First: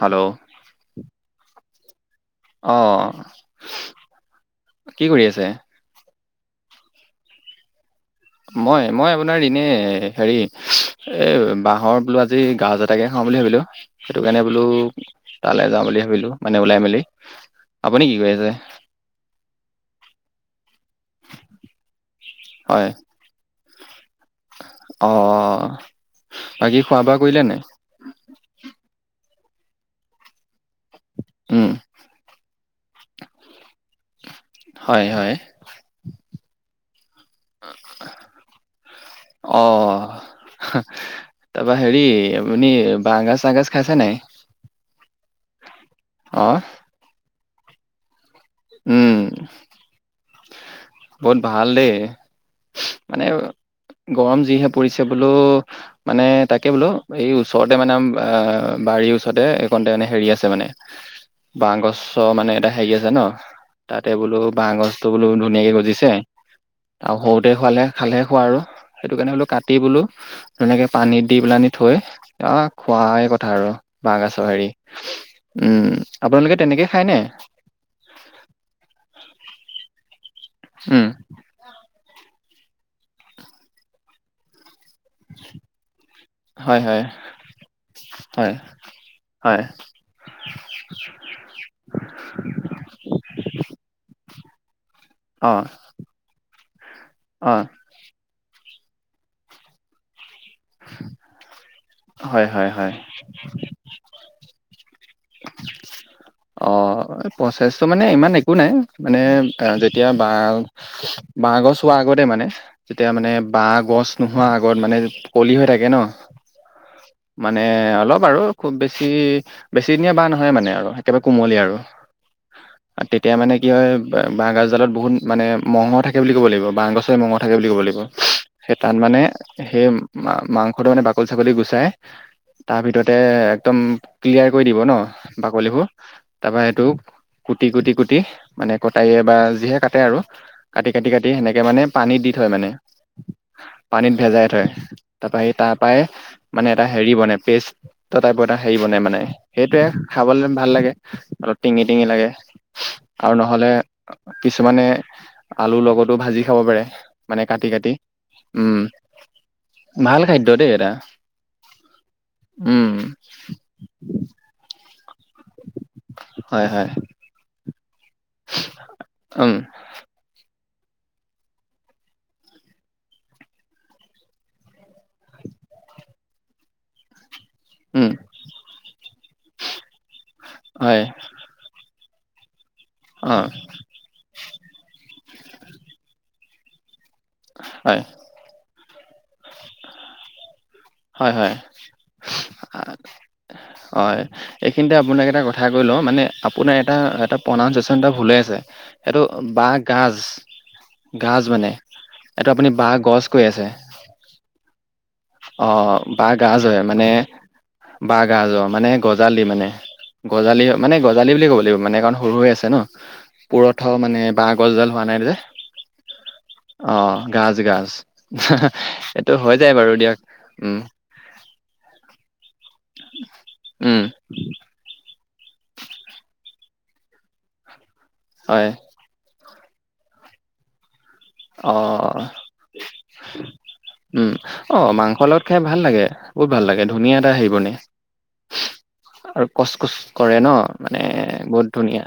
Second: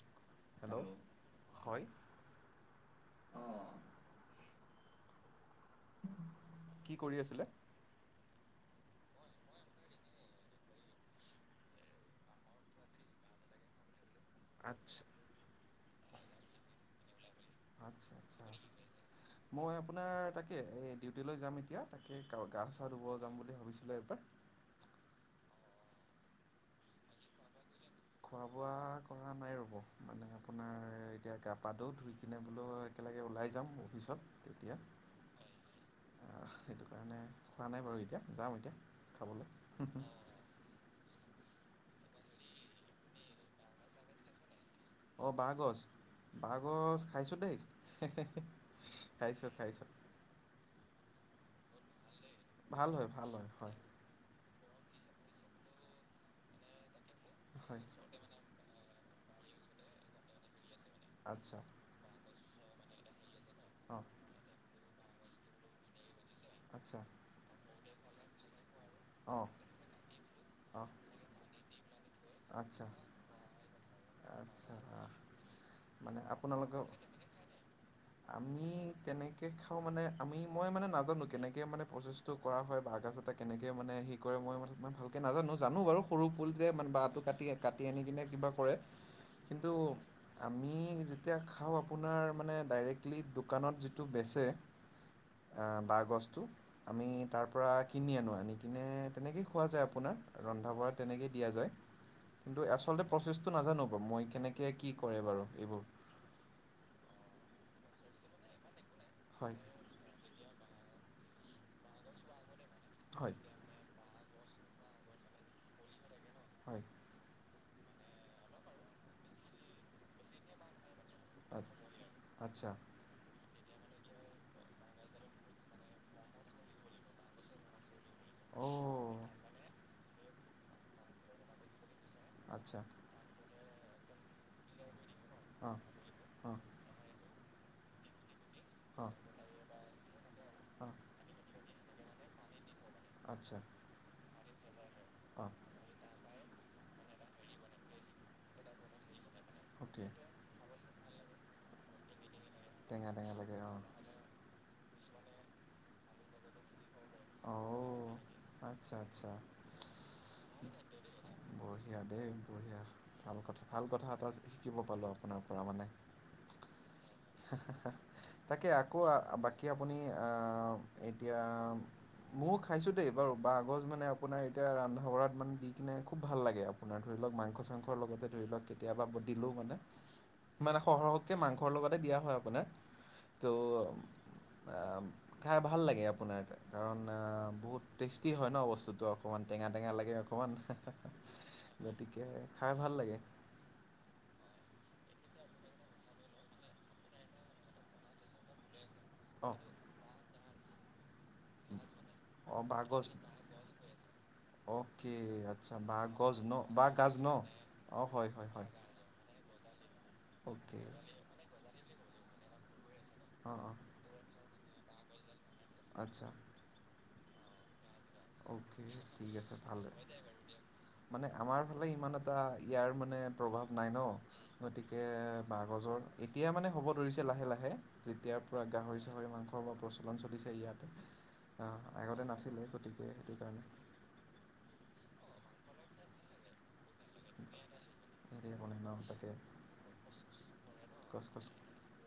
Hello! Hello! হয়। অ', কি কৰি আছে? কি কৰি আছিলে? মই মই আপোনাৰ ইনে হেৰি এ বাঁহৰ বোলো আজি গাঁজ তাকে খাওঁ বুলি ভাবিলো। সেইটো কাৰণে বোলো আচ্ছা তালৈ যাওঁ বুলি ভাবিলো মানে ওলাই মেলি। আপুনি আচ্ছা কি কৰি আচ্ছা। আছে? মই আপোনাৰ তাকে এই ডিউটি লৈ যাম এতিয়া। এই গাঁও গা চা হয় ধুব যাম বুলি ভাবিছিলোঁ এইবাৰ। অ', বাকী খোৱা বোৱা কৰিলেনে নাই? খোৱা-বোৱা কৰা নাই ৰ'ব। মানে আপোনাৰ এতিয়া উম, গা-পা ধো ধুই কিনে বোলো একেলগে ওলাই যাম অফিচত তেতিয়া। হয় হয় আহ, সেইটো কাৰণে খোৱা নাই বাৰু এতিয়া, যাম এতিয়া খাবলৈ। তাৰাপা হেৰি আপুনি বাঁহগাজ চাগাজ খাইছে নাই? অ', বাঁহগছ অ' বাঁহগছ খাইছোঁ দেই। উম, খাইছোঁ খাইছোঁ বহুত ভাল দেই। ভাল হয়, মানে ভাল হয়। হয়। গৰম যিহে পৰিছে বোলো, মানে তাকে বোলো এই ওচৰতে হয় মানে আ বাৰীৰ ওচৰতে এইকণতেনে হেৰি আছে মানে আচ্ছা বাঁহ গছ ত' মানে এটা হেৰি আছে ন, অঁ তাতে বোলো বাঁহ গছটো বোলো ধুনীয়াকে গজিছে। আচ্ছা আৰু সৰুতে খোৱালে খালেহে খোৱা আৰু। সেইটো কাৰণে বোলো অঁ কাটি বোলো ধুনীয়াকে অঁ পানীত দি পেলাই আনি থৈ আহ আচ্ছা খোৱাহে কথা আৰু। বাঁহগাছৰ হেৰি আচ্ছা উম, আপোনালোকে তেনেকে খায়নে? আমি তেনেকে খাওঁ মানে আমি মই মানে উম নাজানো মানে কেনেকে মানে প্ৰচেছটো কৰা হয় বাঁহগাজ এটা কেনেকৈ মানে হে কৰে মই মানে ইমান ভাল কে নাজানো জানো বাৰু সৰু ফুল যে হয় মানে হয় বাঁহটো কাটি কাটি আনি কিনে কিবা হয় কৰে। হয় কিন্তু আমি যেতিয়া খাওঁ আপোনাৰ ডাইৰেক্টলি দোকানত যিটো বেচে অ বাঁহগাজটো আমি অ তাৰপৰা কিনি আনো আনি কিনে তেনেকৈ খোৱা যায় আপোনাৰ। ৰন্ধা বঢ়া তেনেকেই দিয়া যায় হয় কিন্তু হয় হয় আচলতে প্ৰচেছটো নাজানো বাৰু মই কেনে কে কি কৰে বাৰু এইবোৰ। অ' প্ৰচেছটো মানে ইমান একো নাই মানে হয় যে তিয়া বাঁ বাঁহ গছ হোৱা আগতে মানে যেতিয়া মানে হয় বাঁহ গছ নোহোৱা আগত মানে কলি হৈ থাকে ন। হয়। মানে অলপ আৰু খুব বেছি বেছিদিনিয়া বাঁহ নহয় মানে আৰু। একবাৰে কোমলিয়া আৰু। আচ্ছা তেতিয়া মানে কি হয় বাঁহগছডালত বহুত মানে মঙহ থাকে বুলি ক'ব লাগিব, বাঁহ গাজত মঙহ থাকে বুলি ক'ব লাগিব। সেই তাত অ' মানে সেই মাংসটো মানে বাকলি চাকলি গুচাই আচ্ছা তাৰ ভিতৰতে একদম ক্লিয়াৰ কৰি দিব ন অ' বাকলিবোৰ। অ' তাৰপৰা সেইটো কুটি কুটি কুটি মানে অ' কটাৰীয়ে বা যিহে কাটে আৰু। কাটি, অ' কাটি, কাটি সেনেকে মানে পানী দি থয় মানে। আচ্ছা। পানীত ভেজাই থয় তাৰপৰা হে অ' তাৰপৰায় এটা হেৰি বনে পেষ্ট টাইপৰ এটা হেৰি বনে মানে সেইটোৱে অ'কে খাবলৈ ভাল লাগে। অলপ টিঙি টিঙি লাগে টেঙা টেঙা আৰু লাগে নহ'লে অ' কিছুমানে আলুৰ লগতো ভাজি খাব পাৰে। মানে অ' কাটি কাটি উম আচ্ছা আচ্ছা ভাল খাদ্য দেই এটা। বঢ়িয়া দেই বঢ়িয়া উম ভাল কথা ভাল কথা এটা শিকিব পালো আপোনাৰ পৰা মানে। হয়, হয়। তাকেই আকৌ উম বাকী আপুনি আ এতিয়া ময়ো খাইছো দেই বাৰু বাঁহগজ মানে আপোনাৰ এতিয়া ৰন্ধা বঢ়াত মানে দি কিনে খুব ভাল লাগে আপোনাৰ ধৰি লওক মাংস চাং স উম লগতে ধৰি লোৱা কেতিয়াবা দিলো মানে মানে হয় সৰহকে মাংসৰ লগ তে দিয়া হয় আপোনাৰ অ ত' খাই ভাল লাগে আপোনাৰ। কাৰণ বহুত হয় টেষ্টি হয় ন বস্তুটো অকণমান টেঙা টেঙা লাগে অকণমান। হয় হয় গতিকে খাই ভাল লাগে। হয়। এইখিনিতে আপোনাক এটা কথা কৈ লওঁ মানে আপোনাৰ এটা, এটা প্ৰনাউনচিয়েচন এটা ভুল হৈ আছে। এইটো অঁ বাঁহ গাজ, গাজ মানে এইটো অঁ আপুনি বাঁহ বাঁহগছ গজ কৈ আছে। অকে। আচ্ছা অ' বাঁহগছ ন বাঁহগাজ হয় বাঁহ মানে গাজ ন অঁ হয় হয় বাঁহগাজ হয় অ' মানে গজালি মানে, গজালি অ'কে মানে গজালি বুলি ক'ব লাগিব মানে কাৰণ সৰু হৈ আছে ন। অঁ অঁ পুৰঠ মানে বাঁহ গছডাল হোৱা নাই যে। আচ্ছা। অ' গাজ গাজ অ'কে ঠিক এইটো হৈ আছে যায় ভালে বাৰু দিয়া উম। মানে আমাৰ ফালে ইমান এটা ইয়াৰ মানে প্ৰভাৱ নাই উম ন'। গতিকে বাঁহ গজৰ, এতিয়া মানে হ'ব ধৰিছে লাহে লাহে, যেতিয়া পূৰা হয় গাহৰি চাহৰি মাংস অলপ প্ৰচলন চলিছে ইয়াতে, অ আগতে নাছিলে গতিকে সেইটো কাৰণে উম, অ', মাংসৰ লগত খাই ভাল লাগে, বহুত ভাল লাগে, ধুনীয়া এটা হেৰি বনে। [unintelligible] বনে ন। তাকে আৰু কচ, কুছ কৰে ন', মানে গছ গছ বহুত ধুনীয়া।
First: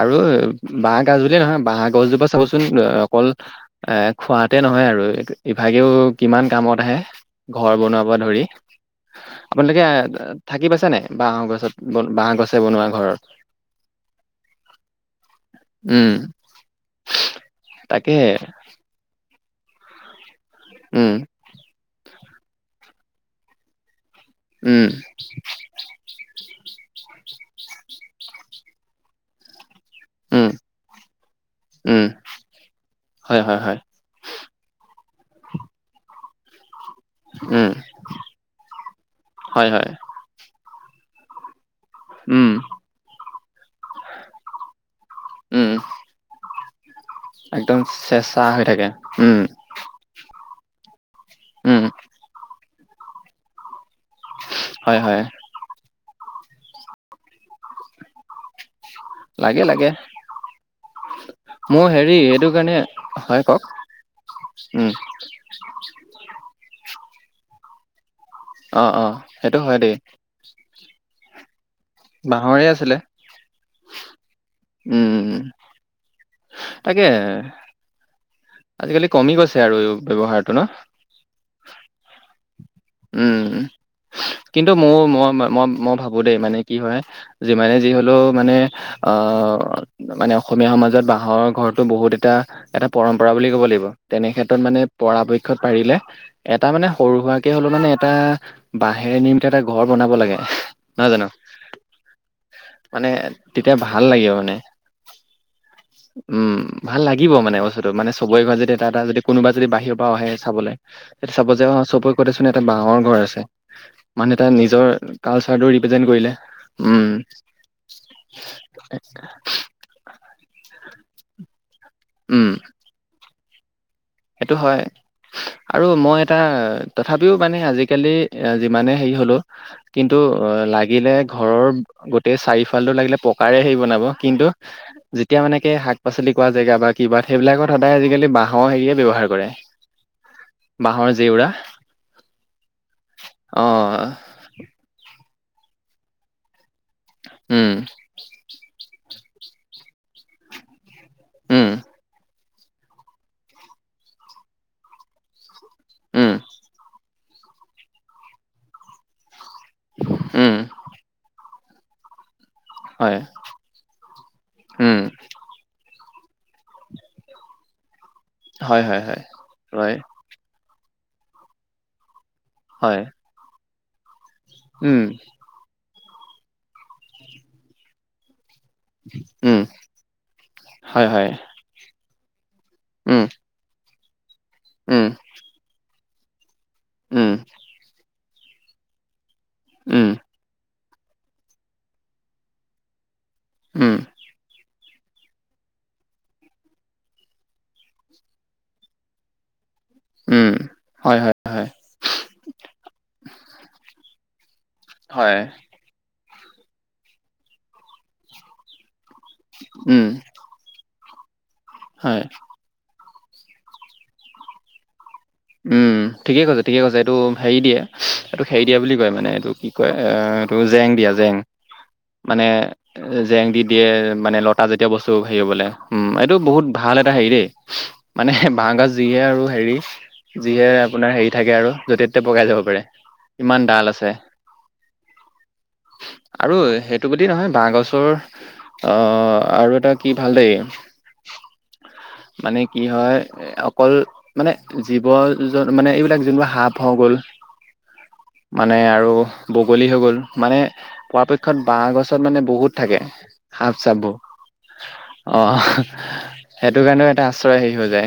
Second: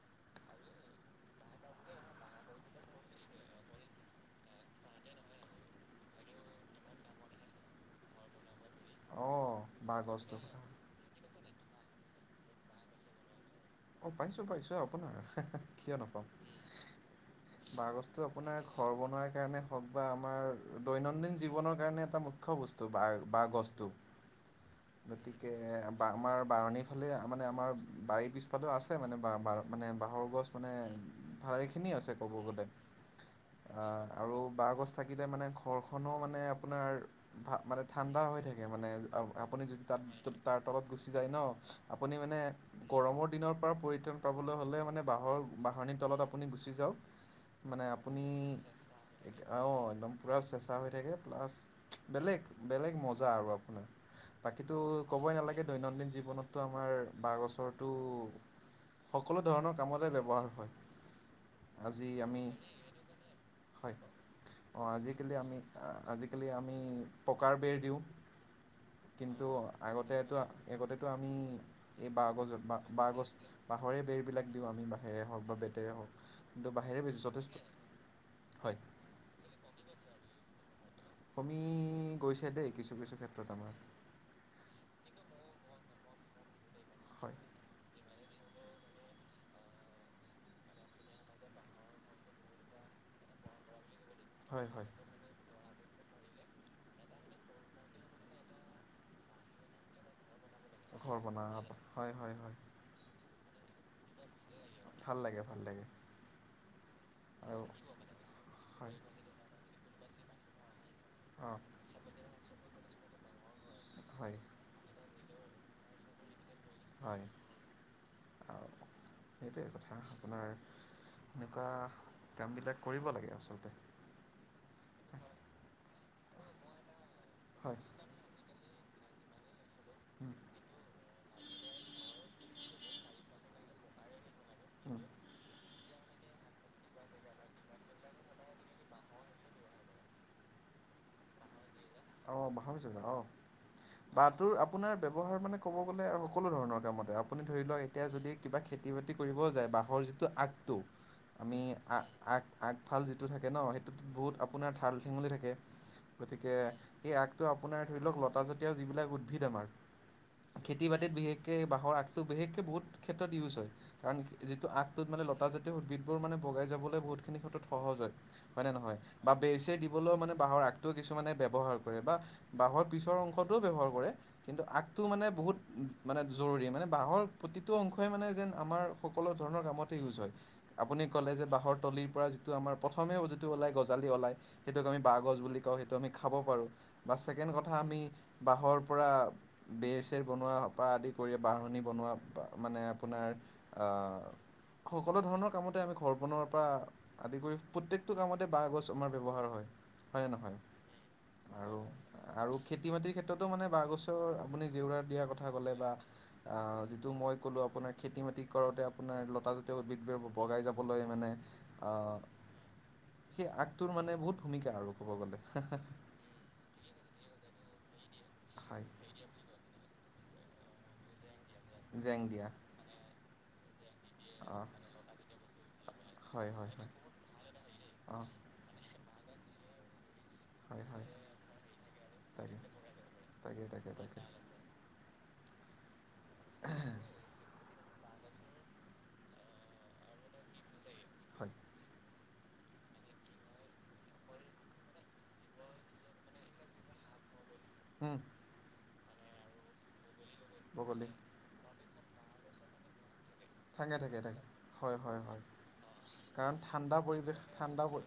আৰু বাঁহ গাজ বুলিয়ে নহয়, বাঁহ গছজোপা চাবচোন অকল এ, খোৱাতে নহয় আৰু ইভাগেও কিমান কামত আহে। ঘৰ বনোৱাৰ পৰা ধৰি। অঁ আপোনলোকে বাঁহ গছটোৰ কথা থাকি ক'লোঁ। পাইছেনে, বাঁহ গছত, বন বাঁহ গছে বনোৱা ঘৰ? অঁ, পাইছোঁ, পাইছোঁ, আপোনাৰ কিয় উম নাপাম, তাকে বাঁহগছটো আপোনাৰ ঘৰ বনোৱাৰ কাৰণে হওঁক বা আমাৰ উম দৈনন্দিন জীৱনৰ কাৰণে এটা মু খ্য বস্তু বাৰ বাহ গছটো। উম। গতিকে বা আমাৰ বাৰনীৰ ফালে, মানে আমাৰ বাৰীৰ পিছফালেও আছে মানে বাৰ বাৰ মানে বাঁহৰ গছ উম মানে, ভালেখিনি উম আছে ক'ব গ'লে, হয় হয় হয় আ আৰু বাহগছ থাকিলে মানে, ঘৰখনো মানে আপোনাৰ ভা উম মানে ঠাণ্ডা হৈ থাকে মানে, আ, আপুনি হয় যদি হয় তাত তাৰ তলত গুচি যায় ন' আপুনি মানে উম গৰমৰ দিনৰ পৰা পৰিত্ৰাণ পাবলৈ হ'লে মানে বাঁহৰ, উম বাঁহনিৰ তলত আপুনি গুচি যাওক একদম মানে আপুনি, চেঁচা হৈ থাকে উম অ', একদম। পূৰা চেঁচা হৈ থাকে, প্লাছ, উম বেলেগ, বেলেগ মজা আৰু আপোনাৰ। বাকীতো হয় হয় ক'বই নালাগে, দৈনন্দিন জীৱনতটো আমাৰ বাঁহ গছৰটো সকলো লাগে ধৰণৰ লাগে কামতে ব্যৱহাৰ হয়। মোৰ আজি হেৰি আমি, এইটো কাৰণে হয় কওক হয়, অ', উম আজি কালি আমি, আজিকালি আমি পকাৰ বেৰ দিওঁ। অ অ কিন্তু সেইটো হয় দেই আগতেতো, আগতেতো আমি, এই বাহ গছ বাঁহৰে বাহ আছিলে বাঁহ গছ, বাঁহৰে বেৰবিলাক দিওঁ আমি, বাঁহেৰে হওঁক উম বা বেতেৰে হওঁক। ত', তাকে বাহেৰে [unintelligible] যথেষ্ট হয় কালি কমি গৈছে আৰু ব্যৱহাৰটো ন'। কমি গৈছে দেই, কিছু, কিছু ক্ষেত্ৰত উম আমাৰ। কিন্তু মোৰ, মই, মই, মই ভাবো দেই মানে কি হয় হয়। যিমানে যি হ'লেও মানে, আহ মানে অসমীয়া সমাজত বাঁহৰ ঘৰটো, বহুত এটা, এটা পৰম্প পৰা বুলি ক'ব লাগিব, তেনেক্ষেত্ৰত হয় মানে হয় পৰাপক্ষত পাৰিলে এটা মানে সৰু সুআকে হ'লেও মানে, এটা বাঁহেৰে নিৰ্মিত এটা, ঘৰ বনাব লাগে। নহয় ঘৰ জানো বনাব, অ', হয়, হয়, হয়। মানে, তেতিয়া ভাল লাগে মানে। ভাল লাগে, ভাল লাগে। উম, ভাল লাগিব মানে আৰু [unintelligible] মানে চবৰে ঘৰত যদি এটা, হয় এটা যদি, কোনোবা যদি বাহিৰৰ পৰাও আহে চাবলে, তেতিয়া চাব অঁ যে অ' চব [unintelligible] চোন এটা বাঁহৰ ঘৰ আছে, মানুহ হয় এটা নিজৰ কালচাৰটো ৰিপ্ৰেজেন্ট কৰিলে উম হয়, আ সেইটোৱেই কথা। [unintelligible] আপোনাৰ সেনেকুৱা উম কামবিলাক কৰিব লাগে আচলতে। সেইটো হয় আৰু মই এটা, তথাপিও মানে আজিকালি এয়া, যিমানে হেৰি হ'লেও, কিন্তু হয় অ', লাগিলে ঘৰৰ গোটেই চাৰিফ ফালটো পকাৰে হেৰি বনাব, কিন্তু এতিয়া মানে শাক পাচলি কৱা জেগা বা কিবা সেইবিলাকত সদায় আজি কালি বাঁহৰ হেৰিয়ে। ব্যৱহাৰ কৰে বাঁহৰ জেউৰা। অঁ বাহঁৰ জেওঁয়া অঁ অ বাট তোৰ আপোনাৰ ব্যৱহাৰ মানে ক'ব গ'লে সকলো ধৰণৰ কামতে আপুনি ধৰি লও'ক উম এতিয়া যদি কিবা খেতি বাতি কৰিবও যায়, বাঁহৰ যিটো আগটো আমি উম আ আগ আগফাল যিটো থাকে ন' সেইটোত বহুত আপোনাৰ ঠাল ঠেঙলি থাকে উম গতিকে আগটো আপোনাৰ ধৰি লও'ক লতা জাতীয় যি বিলাক উদ্ভিদ উম খেতি বাতিত বিশেষ কে বাঁহৰ আগটো বিশেষকছ বহুত হয় ক্ষেত্ৰত ইউজ হয়। কাৰণ যিটো উম আগটোত মানে লতাজাতীয় উদ্ভিত বোৰ মানে বগাই যাবলৈ বহুত খিনি ক্ষেত্ৰত সহজ হয়। নে হয় নহয় হয় হয় বা বেৰচেৰ হয় দিবলৌ মানে বাঁহৰ আগটোও কিছুমানে ব্যৱহাৰ কৰে বা বাঁহৰ হয় পিছৰ অংশটোও ব্যৱহাৰ কৰে কিন্তু উম আগটোও মানে বহুত মানে জৰুৰী, মানে বাঁহৰ প্ৰতিটো অংশই মানে যেন আমাৰ সকলো উম ধৰণৰ কামতত ইউজ হয়। আপুনি হয় হয় ক'লে যে বাঁহৰ তলিৰ পৰা যিটো আমাৰ প্ৰথমেও উম যিটো ওলাই গছ। জালি ওলাই সেইটোক আমি উম বাঁহগছ বুলি কওঁ, সেইটো আমি খাব পাৰোঁ বা উম ছেকেণ্ড কথা আমি বাঁহৰ পৰা বেৰ উম চেৰ। বনোৱা পা আদি কৰি বাহনি বনোৱা বা মানে আপোনাৰ আ উম সকলো ধৰণৰ কামতে আমি ঘৰ বনোৱাৰ পা আদি কৰি প্ৰত্যেকটো কামতে বাঁহ গছ আমাৰ ব্যৱহাৰ হয় হয়নে উম নহয়? হয় হয়। হয় আৰু আৰু খেতি বাতিৰ ক্ষেত্ৰতো মানে বাঁহ গছৰ আপুনি জেওৰা দিয়াৰ হয় কথা ক'লে বা অ' যিটো মই ক'লো আপোনাৰ খেতি বাতি কৰোতে আপোনাৰ ল লতাজাতীয় উম উদ্ভিদ বগাই যাবলৈ মানে আ হয় সেই আগটোৰ মানে বহুত ভূমিকা আৰু ক'ব গ'লে উম ঠিকে কৈছে ঠিকে কৈছে, এইটো হেৰি দিয়ে এইটোক হেৰি দিয়া হয় বুলি কয় মানে এইটো কি কয় এঁ এটো জেং দিয়া জেং, জেং মানে দিয়া জেং দি দিয়ে মানে লতা অঁ জাতীয় বস্তু হেৰি হ'বলে, উম এইটো হয় বহুত হয় হয় ভাল এটা হেৰি দেই, অঁ মানে বাঁহগাজ যিয়ে আৰু হেৰি। যিহে হয় হয় আপোনাৰ হেৰি থাকে আৰু যতে ত'তে বগাই তাকে যাব পাৰে, তাকে ইমান ডাল তাকে আছে। তাকে [unintelligible] আৰু সেইটো বুলি নহয় বাঁহ গছৰ, অঁহ আৰু এটা ভাল দেই। হয়। মানে কি হয় অকল মানে জীৱ জন মানে এইবিলাক যোনবোৰ সাপ হ গ'ল। হেঁহ মানে আৰু বগলী হৈ গ'ল মানে বগলী পৱাপক ত বাঁহ গছত মানে বহুত থাকে, সাপ থাকে চাপবোৰ থাকে থাকে হয় হয় হয় অঁহ। কাৰণ ঠাণ্ডা পৰিৱেশ ঠাণ্ডা পৰি,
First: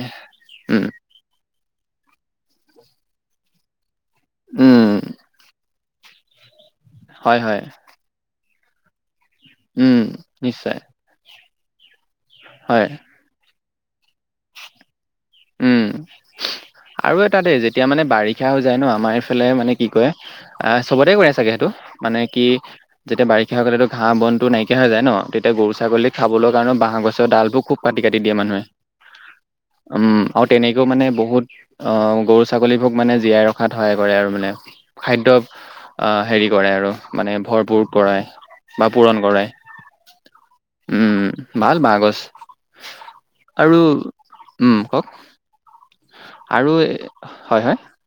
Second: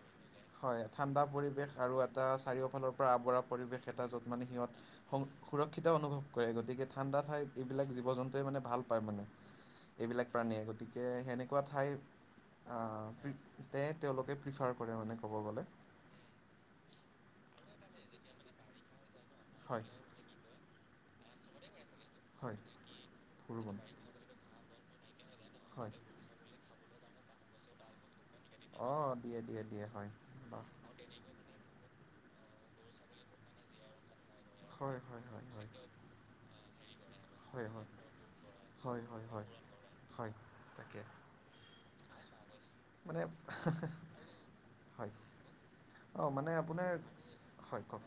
উম হয়। ঠাণ্ডা পৰিৱেশ আৰু এটা চাৰিওফালৰ পৰা আৱৰা পৰিৱেশ এটা য'ত মানে উম সিহঁত সুৰক্ষিত অনুভৱ কৰে, গতিকে ঠাণ্ডা হয় হয় ঠাইত এইবিলাক জীৱ জন্তুৱে মানে ভাল পায় মানে। উম এইবিলাক প্ৰাণীয়ে নিশ্চয় গতিকে সেনেকুৱা ঠাই হয় তেওঁলোকে প্ৰিফাৰ কৰে। কৰে মানে ক'ব গ'লে। উম আৰু এটা দেই যেতিয়া মানে বাৰিষা হৈ যায় ন' আমাৰ ইফালে মানে হয় কি কয় আহ চবতে কৰা চাগে সেইটো, মানে কি হয় যেতিয়া বাৰিষা হৈ ভুৰবন গ'লেটো ঘাঁহ বনটো নাইকা কে হৈ যায় ন তেতিয়া গৰু হয় ছাগলী খাবৰ কাৰণে বাঁহ গছ ডালবোৰ খুব কাটি কাটি দিয়ে মানুহে। অ দিয়ে দিয়ে। দিয়ে উম হয় আৰু বাহ তেনেকৈও মানে বহুত অ গৰু-ছাগলীবোৰ মানে জীয়াই ৰখাত সহায় কৰে আৰু মানে। হয় হয় হয় হয়। আ হেৰি কৰে আৰু মানে হয় ভৰপূৰ হয় কৰায় বা হয় পূৰণ হয় কৰে। হয় হয় তাকে উম, ভাল ভাল গছ মানে আৰু উ, কওঁক অ মানে আপোনাৰ হয় ক'ক,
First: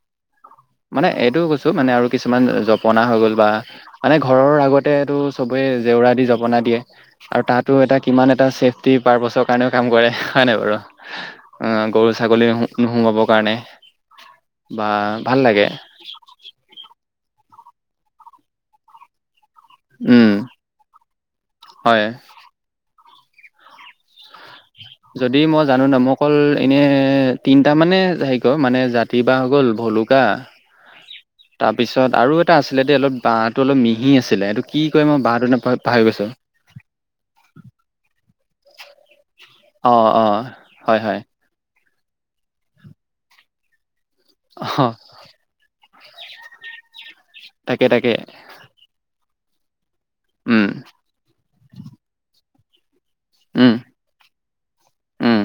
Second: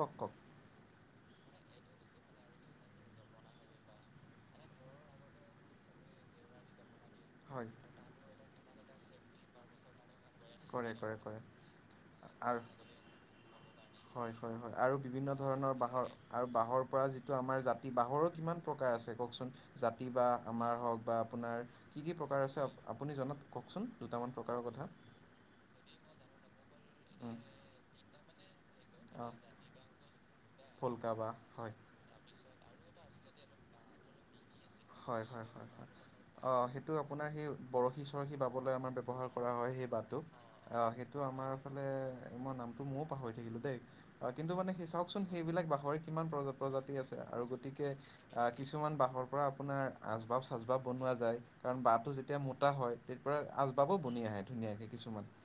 ক'ক ক'ক? মানে এইটোও কৈছো মানে আৰু কিছুমান জপনা হৈ গ'ল বা মানে ঘৰৰ আগতে এটো চবেই জেওৰা দি জপনা দিয়ে। আৰু হয় তাতো এটা কিমান এটা ছেফটি পাৰ পাচক কাৰণেও কাম কৰে হয়নে নাই বাৰু? কৰে কৰে কৰে অ গৰু-ছাগলী আৰু নোসোমাৱৰ কাৰণে। হয় হয় বা আৰু বিভিন্ন ভাল লাগে ধৰণৰ বা হ আৰু বাঁহৰ পৰা যিটো আমাৰ জাতি বাঁহৰো কিমান প্ৰকাৰ আছে কওঁকচোন? জাতি উম বাঁহ আমাৰ হওঁক বা আপোনাৰ হয় কি কি প্ৰকাৰ আছে, আপ আপুনি জনাত কওকচোন দুটামান প্ৰকাৰৰ কথা। যদি মই জানো ন, মই অকল এনে উম, তিনটা মানে হেৰি ক মানে জা তি অঁ বাহ হৈ গ'ল, ভলুকা ভোলকা বাঁহ হয় তাৰপিছ তত আৰু এটা আছিলে দেই অলপ বাঁহটো অলপ মিহি আছিলে, এইটো কি কয় মই বাঁহটো নাম পাহৰি গৈছো। টো আপোনাৰ সে বৰশী চৰশী বাবলৈ আমাৰ ব্যৱহাৰ কৰা হয় সেই বাঁহটো। অ হয় সেইটো হয় আমাৰ ফালে মই নামটো ময়ো পাহৰি থাকিলোঁ দেই। কিন্তু অ মানে চাওকচোন সেইবিলাক বাঁহৰে কিমান প্ৰজা প্ৰজাতি আছে আৰু তাকে গতিকে তাকে আ কিছুমান বাঁহৰ পৰা আপোনাৰ উম আচবাব-চাচবাব বনোৱা যায়। কাৰণ বাঁহটো যেতিয়া মোটা হয় তেত পৰা উম আচবাবো বণী আহে ধুনীয়াকে কিছুমান। উম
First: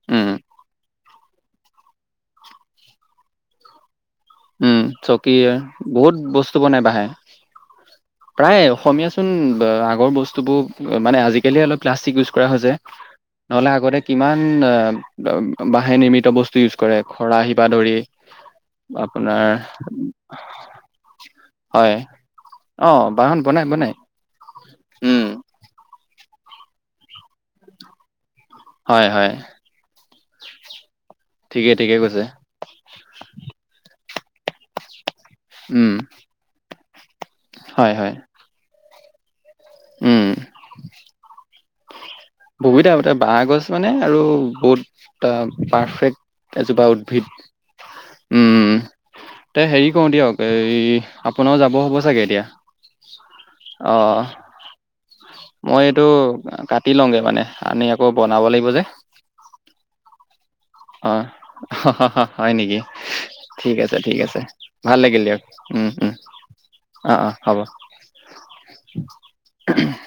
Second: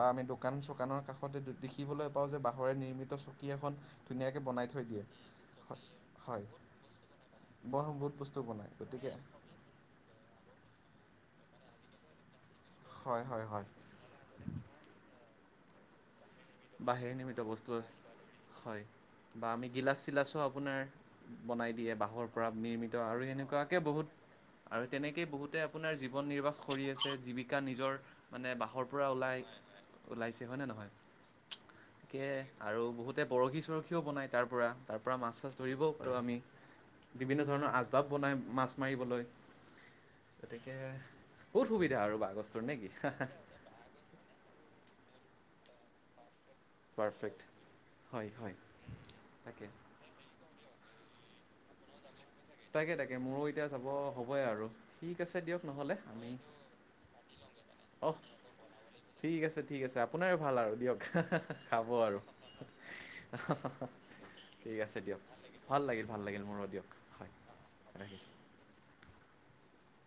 বা আমি উম দোকান চোকানৰ কাষতে দেখিবলৈ পাওঁ যে বাঁহৰে নিৰ্মিত চকী এখন ধুনীয়াকৈ বনাই উ, থৈ দিয়ে চকী বহুত হয় বস্তু বনাই বাঁহে। বৰ বহুত বস্তু প্ৰায় বনায় অসমীয়া গতিকে চোন বা আগৰ বস্তুবো মানে আজি কালি হে অলপ প্লাষ্টিক ইউজ কৰা হৈ যায়, হয় হয় হয় নহ'লে আগতে কিমান বাঁহে নিৰ্মিত বস্ত বাঁহেৰ নিৰ্মিত বস্তু আছ, হয় আপোনাৰ বা আমি গিলাচ চিলাচো আপোনাৰ বনাই হয় দিয়ে বাঁহৰ পৰা অ নিৰ্মিত আৰু বাহন বনাই সেনেকুৱাকে বনাই বহুত আৰু উম তেনেকেই বহুতে আ আপোনাৰ জীৱন নিৰ্বাহ কৰি আছে। জীৱিকা নিজৰ মানে বাঁহৰ পৰা হয় হয় ওলায়। ওলাইছে হয়নে নহয়? ঠিকে ঠিকেই ক কে আৰু বহুতে বৰশী চৰশীও বনায় তাৰপৰা। তাৰ পৰা মাছ চাছ ধৰিবও উম পাৰু আমি বিভিন্ন ধৰণৰ হয় আচবাব হয় বনাই মাছ মাৰিবলৈ। উম গতিকে বহুত সুবিধা আৰু বাঁহ গছটোৰ নে সুবিধা কি। বাঁহ গছ মানে আৰু বহুত তা পাৰফেক্ট। এজোপা উদ্ভিদ, পাৰফেক্ট হয় উ হয় তে তাকে হেৰি কওঁ দিয়ক এই আপোনাৰও যাব'ৰ হব চাগে এতিয়া তাকে তাকে, মোৰো এতিয়া যাব অ হ'বই আৰু। ঠিক আছে দিয়ক মই নহ'লে এইটো আমি কাটি লওগে মানে আনি আকৌ অহ বনাব লাগিব যে। ঠিক আছে, ঠিক আছে আপোনাৰে ভাল আৰু। দিয়ক অ হা হা খাব আৰু, হয় নেকি হ ঠিক হ আছে ঠিক আছে ঠিক আছে ভাল দিয়ক। লাগিল ভাল উম লাগিল, উম ভাল লাগিল মোৰো দিয়ক অ অ হয় হ'ব ৰাখিছো। [unintelligible]